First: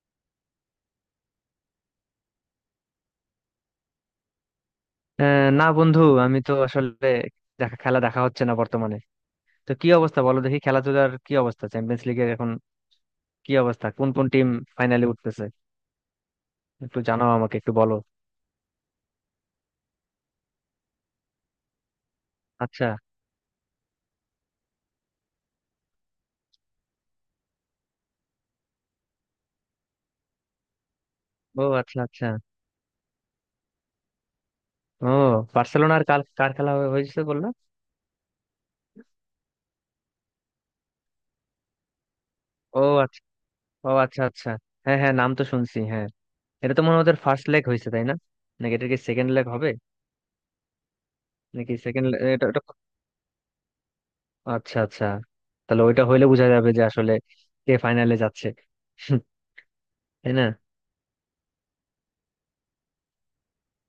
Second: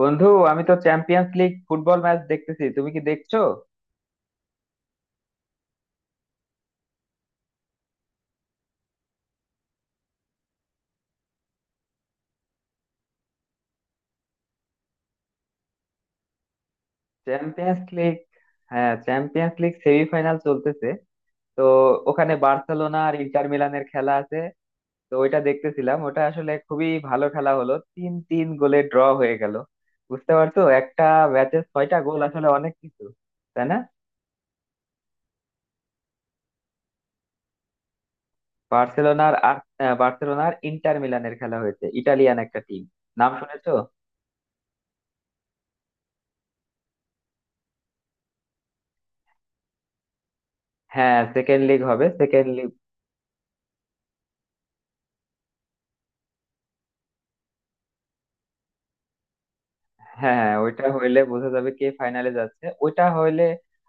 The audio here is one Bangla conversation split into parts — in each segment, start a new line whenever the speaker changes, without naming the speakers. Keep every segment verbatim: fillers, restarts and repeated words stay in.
বন্ধু, আমি তো চ্যাম্পিয়ন্স লিগ ফুটবল ম্যাচ দেখতেছি, তুমি কি দেখছো?
আহ, না বন্ধু, আমি তো আসলে দেখা খেলা দেখা হচ্ছে না বর্তমানে। তো কি অবস্থা, বলো দেখি? খেলাধুলার কি অবস্থা, চ্যাম্পিয়ন্স লিগের এখন কি অবস্থা? কোন কোন টিম ফাইনালে উঠতেছে, একটু জানাও আমাকে, একটু
চ্যাম্পিয়ন্স
বলো।
লিগ। হ্যাঁ, চ্যাম্পিয়ন্স লিগ সেমিফাইনাল চলতেছে। তো ওখানে
আচ্ছা।
বার্সেলোনা আর ইন্টার মিলানের খেলা আছে। তো ওইটা দেখতেছিলাম, ওটা আসলে খুবই ভালো খেলা হলো, তিন তিন গোলে ড্র হয়ে গেল। বুঝতে পারছো, একটা ম্যাচে
ও
ছয়টা
আচ্ছা
গোল
আচ্ছা।
আসলে অনেক কিছু, তাই না?
ও, বার্সেলোনার কার কার খেলা হয়ে- হয়েছে বললো?
বার্সেলোনার আর আহ, বার্সেলোনার ইন্টার মিলানের খেলা হয়েছে, ইটালিয়ান একটা
ও
টিম,
আচ্ছা।
নাম শুনেছো?
ও আচ্ছা আচ্ছা। হ্যাঁ হ্যাঁ, নাম তো শুনছি, হ্যাঁ। এটা তো মনে হয় ওদের ফার্স্ট লেগ হয়েছে, তাই না? নাকি এটা কি সেকেন্ড লেগ হবে?
হ্যাঁ, সেকেন্ড
নাকি
লিগ হবে,
সেকেন্ড। এটা
সেকেন্ড।
এটা আচ্ছা আচ্ছা। তাহলে ওইটা হইলে বোঝা যাবে যে আসলে কে ফাইনালে যাচ্ছে।
হ্যাঁ
তাই না?
হ্যাঁ, ওইটা হইলে বোঝা যাবে কে ফাইনালে যাচ্ছে, ওইটা হইলে।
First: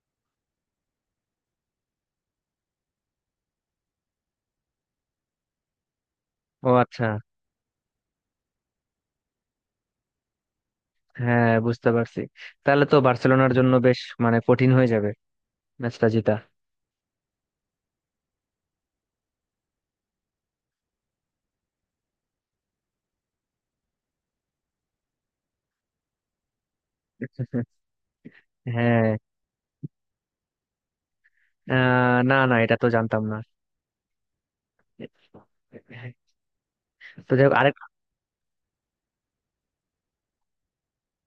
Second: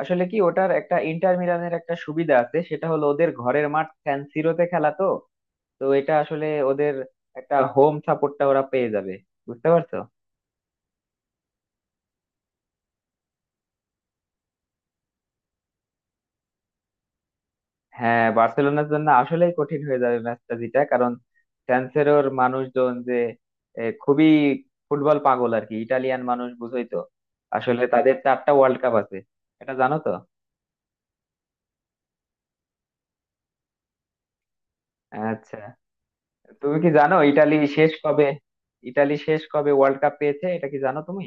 আসলে কি, ওটার একটা ইন্টার মিলানের একটা সুবিধা আছে, সেটা হলো ওদের ঘরের মাঠ সান সিরোতে খেলা তো তো এটা আসলে
ও
ওদের
আচ্ছা।
একটা হোম সাপোর্টটা ওরা পেয়ে যাবে, বুঝতে পারছো।
হ্যাঁ, বুঝতে পারছি। তাহলে তো বার্সেলোনার জন্য বেশ মানে কঠিন হয়ে যাবে ম্যাচটা জিতা।
হ্যাঁ, বার্সেলোনার জন্য আসলেই কঠিন হয়ে যাবে ম্যাচটা জিতা, কারণ সান সিরোর মানুষজন যে এ, খুবই ফুটবল পাগল, আর কি ইটালিয়ান মানুষ বুঝোই তো। আসলে তাদের চারটা ওয়ার্ল্ড কাপ আছে,
হ্যাঁ।
এটা জানো তো?
আহ, না না, এটা তো জানতাম না।
আচ্ছা, তুমি কি জানো
তো যাই হোক,
ইটালি
আরেক।
শেষ কবে, ইটালি শেষ কবে ওয়ার্ল্ড কাপ পেয়েছে, এটা কি জানো তুমি?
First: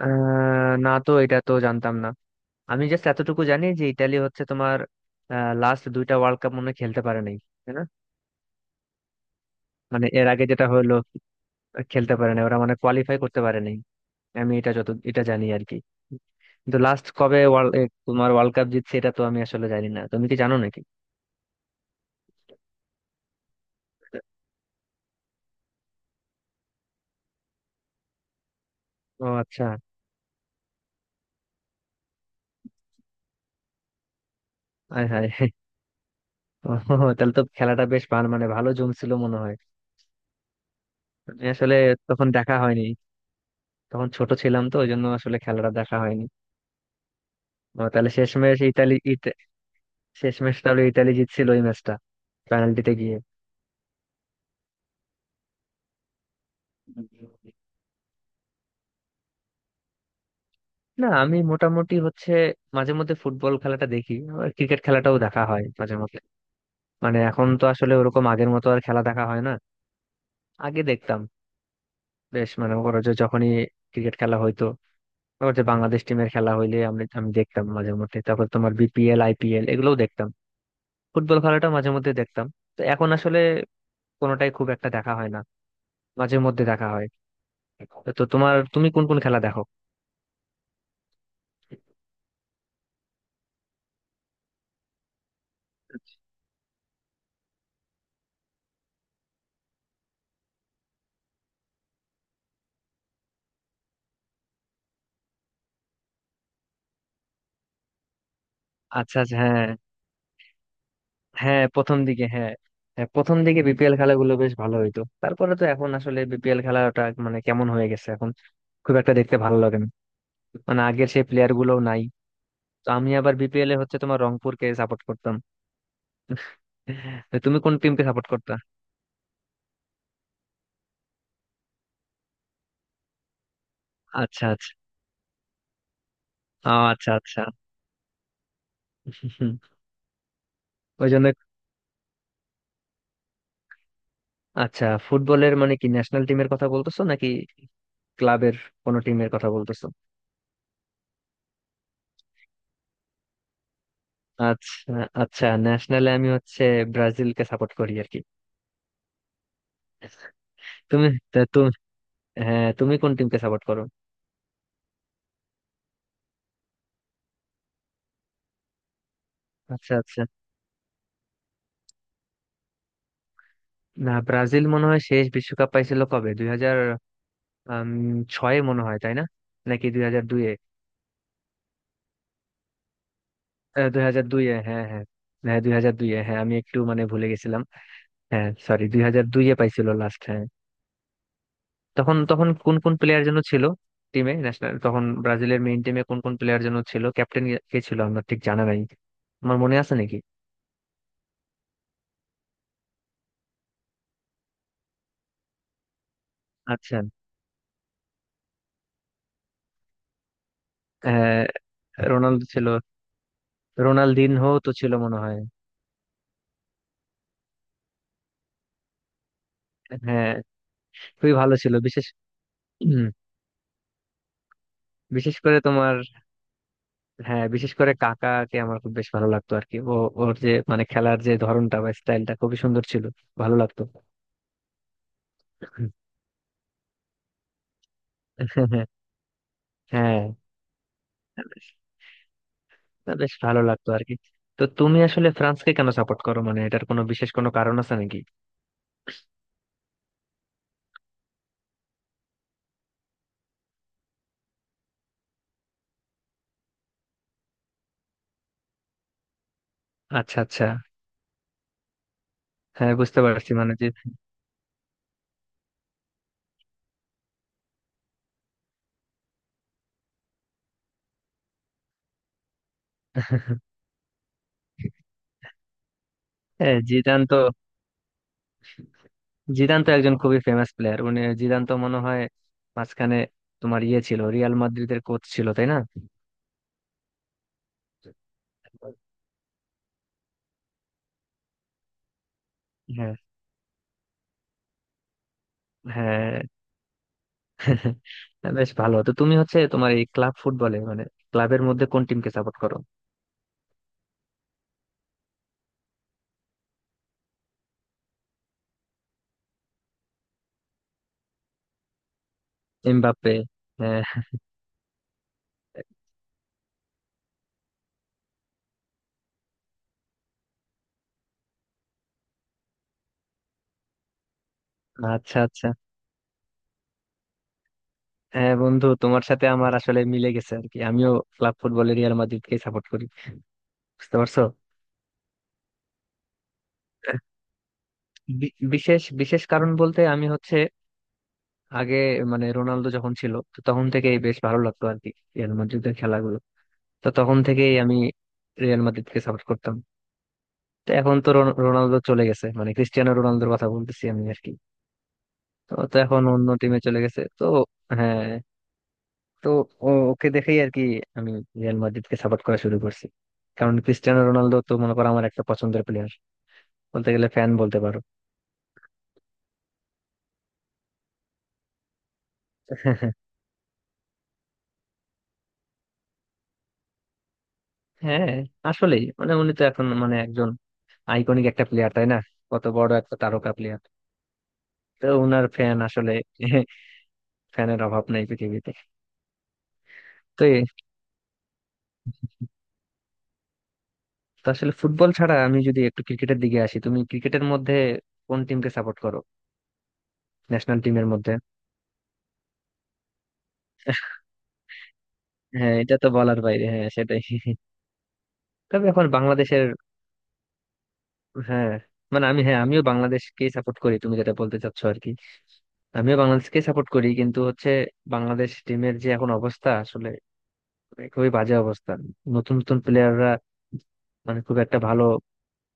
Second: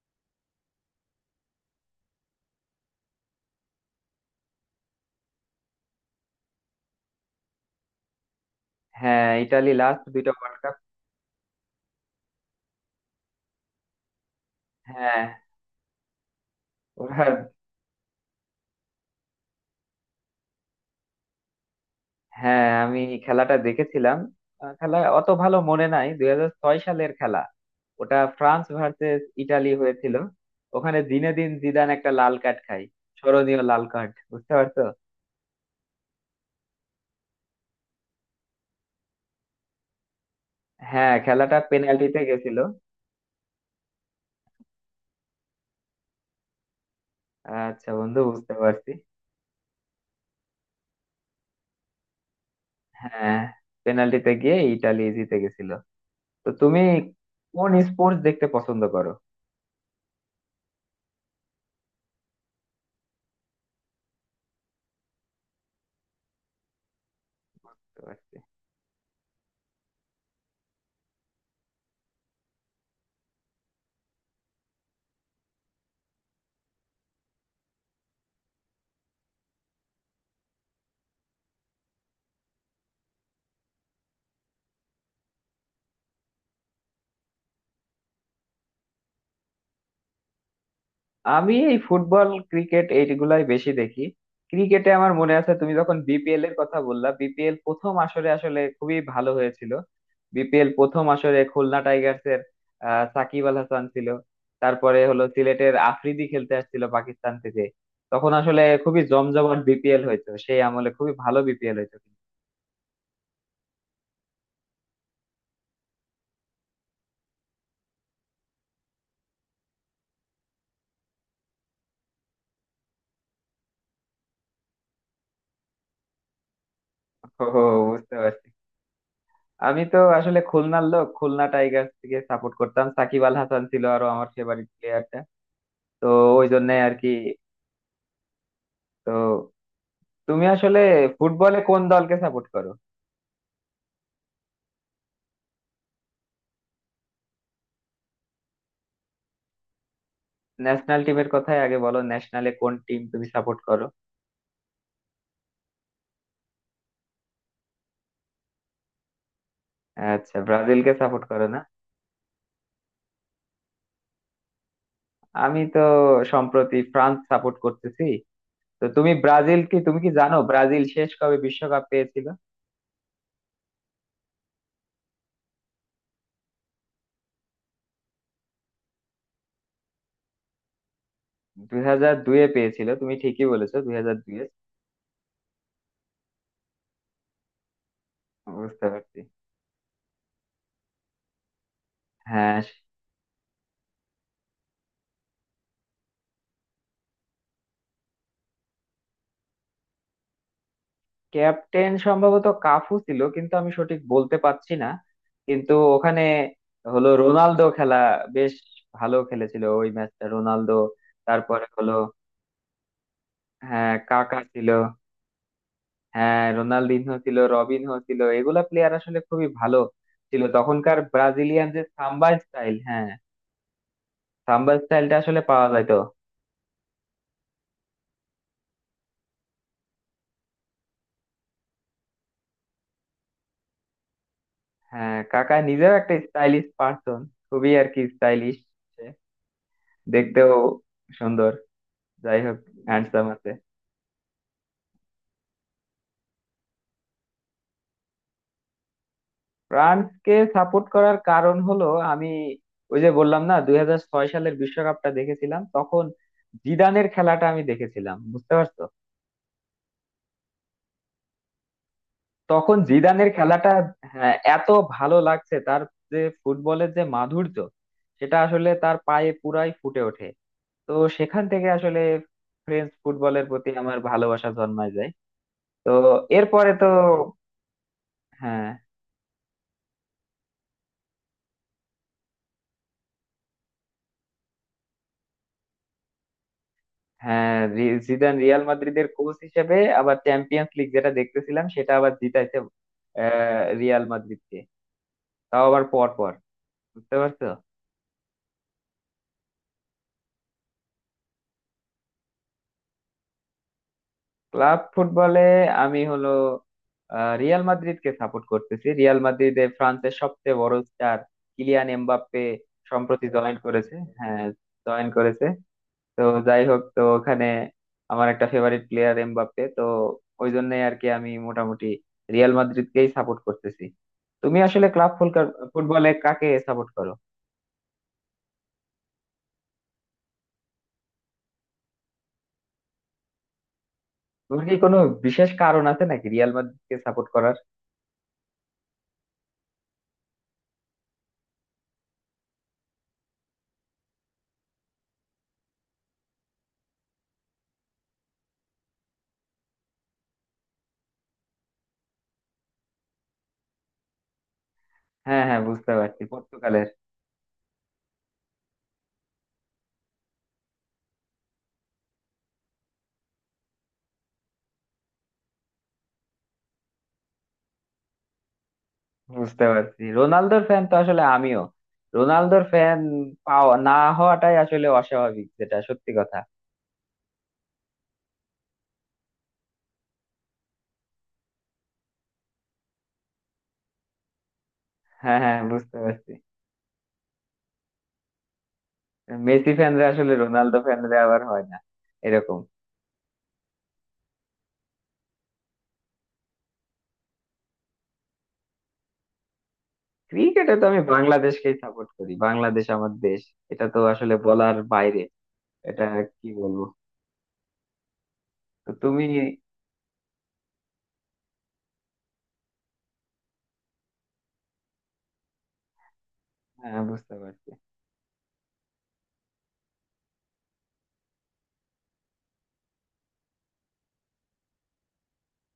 আহ, না তো, এটা তো জানতাম না। আমি জাস্ট এতটুকু জানি যে ইতালি হচ্ছে তোমার লাস্ট দুইটা ওয়ার্ল্ড কাপ মনে হয় খেলতে পারে নাই, তাই না?
হ্যাঁ, ইটালি লাস্ট
মানে এর
দুইটা
আগে
ওয়ার্ল্ড
যেটা
কাপ।
হলো, খেলতে পারে নাই ওরা, মানে কোয়ালিফাই করতে পারে নাই, আমি এটা যত
হ্যাঁ,
এটা জানি আর কি। কিন্তু লাস্ট
ওরা।
কবে ওয়ার্ল্ড, তোমার ওয়ার্ল্ড কাপ জিতছে, এটা তো আমি আসলে জানি না, তুমি কি জানো নাকি?
হ্যাঁ, আমি খেলাটা দেখেছিলাম। আহ, খেলা অত ভালো মনে নাই, দুই হাজার ছয় সালের খেলা, ওটা ফ্রান্স ভার্সেস
ও আচ্ছা।
ইটালি হয়েছিল। ওখানে জিনেদিন জিদান একটা লাল কার্ড খায়, স্মরণীয় লাল কার্ড, বুঝতে পারছো।
আয় হায়। ও, তাহলে তো খেলাটা বেশ ভালো মানে ভালো জমছিল মনে হয়।
হ্যাঁ,
আমি
খেলাটা
আসলে
পেনাল্টিতে
তখন দেখা
গেছিল।
হয়নি, তখন ছোট ছিলাম, তো ওই জন্য আসলে খেলাটা দেখা হয়নি। ও,
আচ্ছা
তাহলে
বন্ধু, বুঝতে
শেষমেশ
পারছি।
ইতালি ইত- শেষমেশ তাহলে ইতালি জিতছিল ওই ম্যাচটা, পেনাল্টিতে গিয়ে।
হ্যাঁ, পেনাল্টিতে গিয়ে ইটালি জিতে গেছিল। তো তুমি কোন স্পোর্টস দেখতে পছন্দ করো?
না, আমি মোটামুটি হচ্ছে মাঝে মধ্যে ফুটবল খেলাটা দেখি, আবার ক্রিকেট খেলাটাও দেখা হয় মাঝে মধ্যে। মানে এখন তো আসলে
বুঝতে
ওরকম
পারছি।
আগের মতো আর খেলা দেখা হয় না। আগে দেখতাম, বেশ মানে ওরা যে যখনই ক্রিকেট খেলা হইতো, ওর যে বাংলাদেশ টিমের খেলা হইলে আমি আমি দেখতাম মাঝে মধ্যে, তারপর তোমার বিপিএল আইপিএল এগুলোও দেখতাম, ফুটবল খেলাটা মাঝে মধ্যে দেখতাম। তো এখন আসলে কোনোটাই খুব একটা দেখা হয় না, মাঝে মধ্যে দেখা হয়। তো তোমার, তুমি কোন কোন খেলা দেখো?
আমি এই ফুটবল, ক্রিকেট এইগুলাই বেশি দেখি। ক্রিকেটে আমার মনে আছে, তুমি যখন বিপিএল এর কথা বললা, বিপিএল প্রথম আসরে আসলে খুবই ভালো হয়েছিল। বিপিএল প্রথম আসরে খুলনা টাইগার্স এর আহ, সাকিব আল হাসান ছিল। তারপরে হলো সিলেটের আফ্রিদি খেলতে আসছিল পাকিস্তান থেকে। তখন আসলে খুবই
আচ্ছা আচ্ছা।
জমজমাট
হ্যাঁ
বিপিএল হয়েছে, সেই আমলে খুবই ভালো
হ্যাঁ,
বিপিএল হয়েছে।
প্রথম দিকে হ্যাঁ। হ্যাঁ, প্রথম দিকে বিপিএল খেলাগুলো বেশ ভালো হইতো, তারপরে তো এখন আসলে বিপিএল খেলাটা মানে কেমন হয়ে গেছে এখন, খুব একটা দেখতে ভালো লাগে না। মানে আগের সেই প্লেয়ার গুলোও নাই। তো আমি আবার বিপিএল এ হচ্ছে তোমার রংপুরকে সাপোর্ট করতাম। তো
ও,
তুমি কোন টিমকে
বুঝতে
সাপোর্ট
পারছি।
করতা?
আমি তো আসলে খুলনার লোক, খুলনা টাইগার্স কে সাপোর্ট করতাম, সাকিব আল হাসান ছিল আরো আমার
আচ্ছা।
ফেভারিট প্লেয়ারটা। তো ওই জন্য
আহ,
আর কি।
আচ্ছা আচ্ছা।
তো
হুম।
তুমি আসলে
ওই জন্য।
ফুটবলে কোন দলকে সাপোর্ট করো?
আচ্ছা, ফুটবলের মানে কি ন্যাশনাল টিমের কথা বলতেছো নাকি ক্লাবের কোনো টিমের কথা বলতেছো?
ন্যাশনাল টিমের কথাই আগে বলো, ন্যাশনালে কোন টিম তুমি সাপোর্ট করো?
আচ্ছা আচ্ছা, ন্যাশনালে আমি হচ্ছে ব্রাজিলকে সাপোর্ট করি আর কি।
আচ্ছা, ব্রাজিলকে
তুমি
সাপোর্ট
তা
করো না।
তুমি হ্যাঁ, তুমি কোন টিমকে সাপোর্ট করো?
আমি তো সম্প্রতি ফ্রান্স সাপোর্ট করতেছি। তো তুমি ব্রাজিল কি,
আচ্ছা
তুমি কি
আচ্ছা।
জানো ব্রাজিল শেষ কবে বিশ্বকাপ পেয়েছিল?
না, ব্রাজিল মনে হয় শেষ বিশ্বকাপ পাইছিল কবে দুই হাজার ছয়ে মনে হয়, তাই না? নাকি দুই হাজার দুইয়ে?
দুই হাজার দুয়ে পেয়েছিল, তুমি ঠিকই বলেছো, দুই
দুই
হাজার
হাজার
দুয়ে
দুইয়ে হ্যাঁ হ্যাঁ। হ্যাঁ, দুই হাজার দুইয়ে, হ্যাঁ, আমি একটু মানে ভুলে গেছিলাম। হ্যাঁ, সরি,
বুঝতে
দুই
পারছি।
হাজার দুইয়ে পাইছিল লাস্ট। তখন তখন
হ্যাঁ,
কোন কোন প্লেয়ার যেন ছিল টিমে? ন্যাশনাল তখন ব্রাজিলের মেইন টিমে কোন কোন প্লেয়ার যেন ছিল? ক্যাপ্টেন কে ছিল আমার ঠিক জানা নাই, আমার মনে আছে নাকি?
ক্যাপ্টেন সম্ভবত কাফু ছিল, কিন্তু আমি সঠিক বলতে পারছি না। কিন্তু ওখানে
আচ্ছা।
হলো রোনালদো খেলা, বেশ ভালো খেলেছিল ওই ম্যাচটা রোনালদো।
হ্যাঁ,
তারপরে হলো,
রোনালদো ছিল।
হ্যাঁ কাকা
রোনালদিনহো
ছিল।
তো ছিল মনে হয়।
হ্যাঁ, রোনালদিনহো ছিল, রবিনহো ছিল, এগুলা প্লেয়ার আসলে খুবই ভালো
হ্যাঁ,
ছিল তখনকার
খুবই ভালো
ব্রাজিলিয়ান,
ছিল।
যে
বিশেষ।
সাম্বা স্টাইল,
হুম।
হ্যাঁ সাম্বা স্টাইলটা
বিশেষ
আসলে
করে
পাওয়া
তোমার,
যাইতো।
হ্যাঁ বিশেষ করে কাকাকে আমার খুব বেশ ভালো লাগতো আর কি। ও ওর যে মানে খেলার যে ধরনটা বা স্টাইলটা খুবই সুন্দর ছিল, ভালো লাগতো।
হ্যাঁ, কাকা নিজেও একটা স্টাইলিশ পার্সন, খুবই আর কি স্টাইলিশ,
হ্যাঁ।
দেখতেও
হ্যাঁ।
সুন্দর। যাই হোক,
তা
হ্যান্ডসাম।
বেশ ভালো লাগতো আর কি। তো তুমি আসলে ফ্রান্সকে কেন সাপোর্ট করো, মানে এটার কোনো বিশেষ কোনো কারণ আছে নাকি?
ফ্রান্সকে সাপোর্ট করার কারণ হলো, আমি ওই যে বললাম না, দুই হাজার ছয় সালের বিশ্বকাপটা দেখেছিলাম, তখন জিদানের খেলাটা আমি দেখেছিলাম, বুঝতে পারছো।
আচ্ছা আচ্ছা।
তখন
হ্যাঁ, বুঝতে
জিদানের
পারছি,
খেলাটা
মানে যে।
হ্যাঁ, এত ভালো লাগছে তার, যে ফুটবলের যে মাধুর্য সেটা আসলে তার পায়ে পুরাই ফুটে ওঠে। তো সেখান থেকে আসলে ফ্রেঞ্চ ফুটবলের প্রতি আমার ভালোবাসা জন্মায় যায়। তো এরপরে
হ্যাঁ,
তো
জিদান তো
হ্যাঁ
জিদান তো একজন খুবই ফেমাস প্লেয়ার, মানে জিদান তো মনে হয় মাঝখানে তোমার ইয়ে ছিল, রিয়াল মাদ্রিদের কোচ ছিল, তাই না?
হ্যাঁ, রি- জিদান রিয়াল মাদ্রিদের কোচ হিসেবে আবার চ্যাম্পিয়ন্স লিগ যেটা দেখতেছিলাম সেটা আবার জিতাইছে,
হ্যাঁ।
আহ, রিয়াল মাদ্রিদকে, তাও আবার পর পর,
হ্যাঁ।
বুঝতে পারছো।
বেশ ভালো। তো তুমি হচ্ছে তোমার এই ক্লাব ফুটবলে মানে ক্লাবের মধ্যে কোন টিমকে সাপোর্ট করো?
ক্লাব ফুটবলে আমি হলো আহ, রিয়াল মাদ্রিদকে সাপোর্ট করতেছি, রিয়াল মাদ্রিদে ফ্রান্সের সবচেয়ে বড় স্টার কিলিয়ান এমবাপ্পে সম্প্রতি
এমবাপ্পে।
জয়েন করেছে।
হ্যাঁ।
হ্যাঁ, জয়েন করেছে। তো যাই হোক, তো ওখানে আমার একটা ফেভারিট প্লেয়ার এমবাপ্পে, তো ওই জন্যই আর কি আমি মোটামুটি রিয়াল মাদ্রিদকেই সাপোর্ট করতেছি। তুমি আসলে ক্লাব
আচ্ছা আচ্ছা।
ফুটবলে কাকে সাপোর্ট করো?
হ্যাঁ বন্ধু, তোমার সাথে আমার আসলে মিলে গেছে আর কি, আমিও ক্লাব ফুটবলে রিয়াল মাদ্রিদকে সাপোর্ট করি, বুঝতে পারছো?
তোমার কি কোনো বিশেষ কারণ আছে নাকি রিয়াল মাদ্রিদকে সাপোর্ট করার?
বি- বিশেষ বিশেষ কারণ বলতে আমি হচ্ছে আগে, মানে রোনালদো যখন ছিল, তো তখন থেকেই বেশ ভালো লাগতো আর কি রিয়াল মাদ্রিদের খেলাগুলো, তো তখন থেকেই আমি রিয়াল মাদ্রিদকে সাপোর্ট করতাম। তো এখন তো রোন- রোনালদো চলে গেছে, মানে ক্রিস্টিয়ানো রোনালদোর কথা বলতেছি আমি আর কি।
হ্যাঁ হ্যাঁ,
তো
বুঝতে
তো
পারছি,
এখন অন্য টিমে
পর্তুগালের।
চলে গেছে। তো হ্যাঁ। তো ও- ওকে দেখেই আর কি আমি রিয়াল মাদ্রিদকে সাপোর্ট করা শুরু করছি। কারণ ক্রিস্টিয়ানো রোনালদো তো মনে করো আমার একটা পছন্দের প্লেয়ার, বলতে গেলে ফ্যান বলতে পারো।
বুঝতে পারছি, রোনালদোর ফ্যান তো আসলে আমিও রোনালদোর ফ্যান, পাওয়া না হওয়াটাই আসলে অস্বাভাবিক, যেটা সত্যি কথা।
হ্যাঁ, আসলেই মানে উনি তো এখন মানে একজন আইকনিক একটা প্লেয়ার, তাই না? কত বড় একটা তারকা প্লেয়ার, তো
হ্যাঁ
ওনার
হ্যাঁ,
ফ্যান
বুঝতে
আসলে।
পারছি।
ফ্যানের অভাব নাই পৃথিবীতে।
মেসি ফ্যানরা আসলে
তো এ-
রোনালদো ফ্যানরা আবার হয় না এরকম।
তো আসলে ফুটবল ছাড়া আমি যদি একটু ক্রিকেটের দিকে আসি, তুমি ক্রিকেটের মধ্যে কোন টিমকে সাপোর্ট করো?
ক্রিকেটে
ন্যাশনাল
তো আমি
টিমের মধ্যে।
বাংলাদেশকেই সাপোর্ট করি, বাংলাদেশ আমার দেশ, এটা তো আসলে বলার বাইরে।
হ্যাঁ, এটা
এটা
তো বলার
কি
বাইরে,
বলবো?
হ্যাঁ সেটাই। তবে
তো
এখন
তুমি।
বাংলাদেশের, হ্যাঁ, মানে আমি, হ্যাঁ আমিও বাংলাদেশকে সাপোর্ট করি তুমি যেটা বলতে চাচ্ছ আর কি, আমিও বাংলাদেশকে সাপোর্ট
হ্যাঁ,
করি,
বুঝতে
কিন্তু
পারছি।
হচ্ছে বাংলাদেশ টিমের যে এখন অবস্থা আসলে, মানে খুবই বাজে অবস্থা। নতুন নতুন প্লেয়াররা মানে খুব একটা ভালো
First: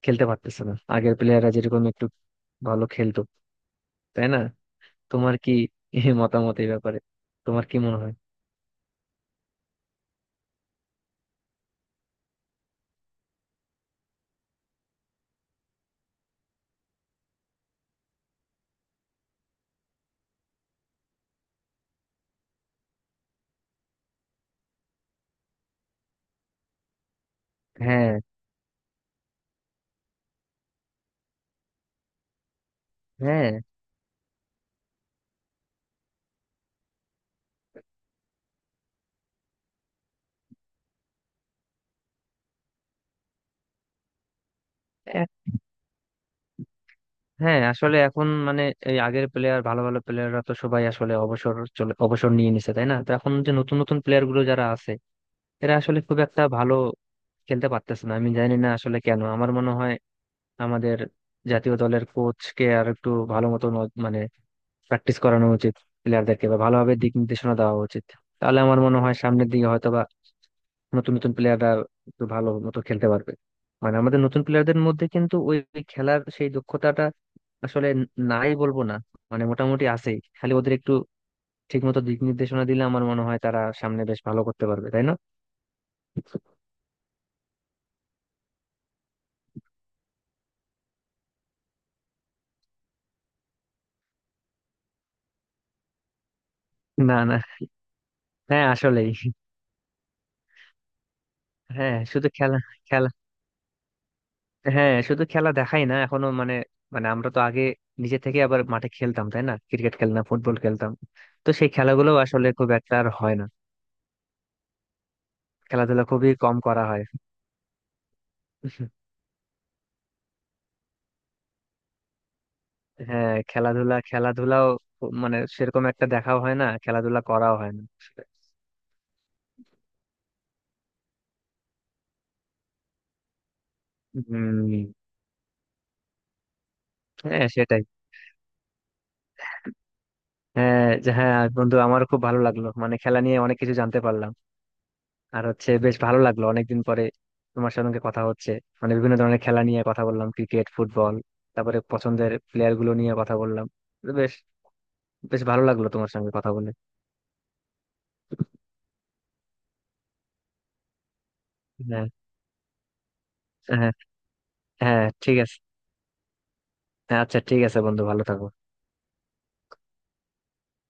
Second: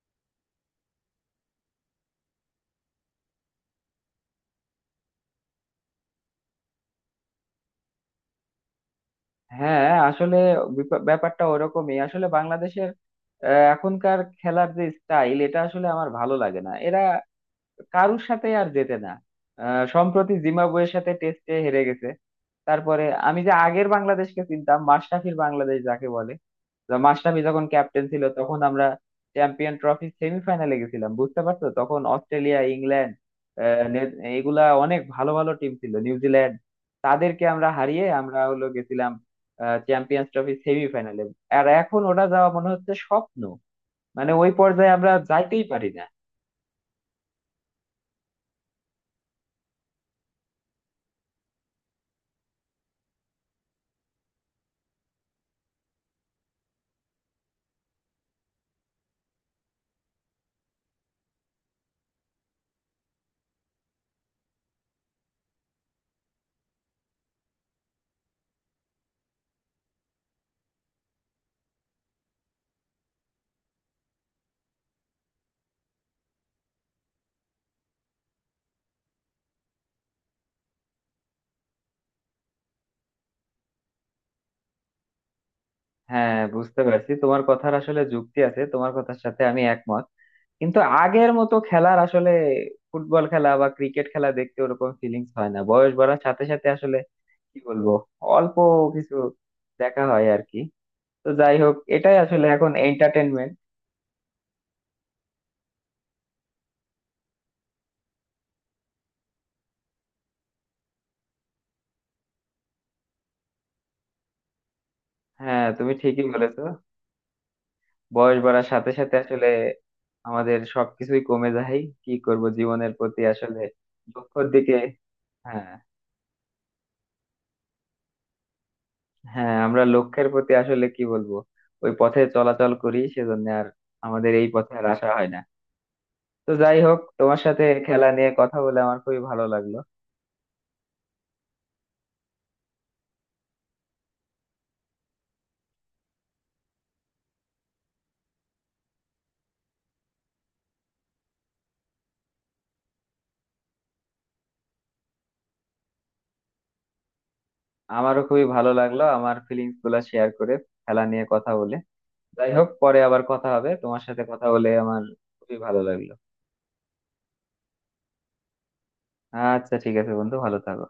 খেলতে পারতেছে না, আগের প্লেয়াররা যেরকম একটু ভালো খেলতো, তাই না? তোমার কি এই মতামত এই ব্যাপারে, তোমার কি মনে হয়?
হ্যাঁ আসলে বিপা- ব্যাপারটা ওরকমই আসলে। বাংলাদেশের আহ, এখনকার খেলার যে স্টাইল এটা আসলে আমার ভালো লাগে না, এরা কারুর সাথে আর জেতে না। আহ, সম্প্রতি জিম্বাবুয়ের সাথে টেস্টে হেরে গেছে। তারপরে, আমি যে আগের বাংলাদেশকে চিনতাম মাশরাফির বাংলাদেশ যাকে বলে, মাশরাফি যখন ক্যাপ্টেন
হ্যাঁ।
ছিল, তখন আমরা চ্যাম্পিয়ন ট্রফি সেমিফাইনালে গেছিলাম, বুঝতে পারছো। তখন অস্ট্রেলিয়া, ইংল্যান্ড,
হ্যাঁ।
আহ, নে- এগুলা অনেক ভালো ভালো টিম ছিল, নিউজিল্যান্ড, তাদেরকে আমরা হারিয়ে আমরা হলো গেছিলাম চ্যাম্পিয়ন্স ট্রফি সেমিফাইনালে। আর এখন ওটা যাওয়া মনে হচ্ছে স্বপ্ন, মানে ওই পর্যায়ে আমরা
এ-
যাইতেই পারি না।
হ্যাঁ আসলে এখন মানে এই আগের প্লেয়ার ভালো ভালো প্লেয়াররা তো সবাই আসলে অবসর চলে, অবসর নিয়ে নিছে, তাই না? তো এখন যে নতুন নতুন প্লেয়ার গুলো যারা আছে, এরা আসলে খুব একটা ভালো খেলতে পারতেছে না, আমি জানি না আসলে কেন। আমার মনে হয় আমাদের জাতীয় দলের কোচকে আর একটু ভালো মতো ন- মানে প্র্যাকটিস করানো উচিত প্লেয়ারদেরকে, বা ভালোভাবে দিক নির্দেশনা দেওয়া উচিত। তাহলে আমার মনে হয় সামনের দিকে হয়তো বা নতুন নতুন প্লেয়াররা একটু ভালো মতো খেলতে পারবে, মানে আমাদের নতুন প্লেয়ারদের মধ্যে কিন্তু ওই ওই খেলার সেই দক্ষতাটা আসলে ন- নাই বলবো না, মানে মোটামুটি আছেই, খালি ওদের একটু ঠিক মতো দিক নির্দেশনা দিলে আমার মনে হয় তারা সামনে বেশ ভালো করতে পারবে, তাই না?
হ্যাঁ, বুঝতে পারছি, তোমার কথার আসলে যুক্তি আছে, তোমার কথার সাথে আমি একমত। কিন্তু আগের মতো খেলার আসলে ফুটবল খেলা বা ক্রিকেট খেলা দেখতে ওরকম ফিলিংস হয় না, বয়স বাড়ার সাথে সাথে আসলে,
না না।
কি বলবো, অল্প
হ্যাঁ আসলে।
কিছু দেখা হয় আর কি। তো যাই হোক,
হ্যাঁ,
এটাই
শুধু
আসলে
খেলা।
এখন
খেলা।
এন্টারটেনমেন্ট।
হ্যাঁ, শুধু খেলা দেখাই না এখনো, মানে, মানে আমরা তো আগে নিজে থেকে আবার মাঠে খেলতাম, তাই না? ক্রিকেট খেলতাম, ফুটবল খেলতাম। তো সেই খেলাগুলো আসলে খুব একটা আর হয় না,
হ্যাঁ, তুমি
খেলাধুলা
ঠিকই
খুবই কম
বলেছো,
করা হয়।
বয়স বাড়ার সাথে সাথে আসলে আমাদের সবকিছুই কমে যায়, কি করব, জীবনের প্রতি
হ্যাঁ,
আসলে
খেলাধুলা,
লক্ষ্যের
খেলাধুলাও
দিকে।
খু- মানে
হ্যাঁ
সেরকম একটা দেখাও হয় না, খেলাধুলা করাও হয় না।
হ্যাঁ, আমরা লক্ষ্যের প্রতি আসলে কি বলবো, ওই পথে চলাচল করি, সেজন্য আর আমাদের এই পথে
হম।
আর আসা হয় না। তো যাই হোক, তোমার
হ্যাঁ
সাথে
সেটাই।
খেলা নিয়ে কথা বলে আমার খুবই ভালো লাগলো।
হ্যাঁ, যে- হ্যাঁ বন্ধু, আমারও খুব ভালো লাগলো, মানে খেলা নিয়ে অনেক কিছু জানতে পারলাম। আর হচ্ছে বেশ ভালো লাগলো অনেকদিন পরে তোমার সঙ্গে কথা হচ্ছে, মানে বিভিন্ন ধরনের খেলা নিয়ে কথা বললাম, ক্রিকেট, ফুটবল, তারপরে পছন্দের প্লেয়ার গুলো নিয়ে কথা বললাম। তো বেশ বেশ ভালো লাগলো তোমার সঙ্গে কথা বলে।
আমারও খুবই ভালো লাগলো আমার ফিলিংস গুলা শেয়ার করে খেলা নিয়ে কথা বলে।
হ্যাঁ।
যাই হোক, পরে আবার কথা হবে,
হ্যাঁ,
তোমার সাথে কথা বলে আমার
হ্যাঁ ঠিক
খুবই
আছে।
ভালো লাগলো।
হ্যাঁ, আচ্ছা ঠিক আছে বন্ধু, ভালো থাকো।
আচ্ছা ঠিক আছে বন্ধু, ভালো থাকো।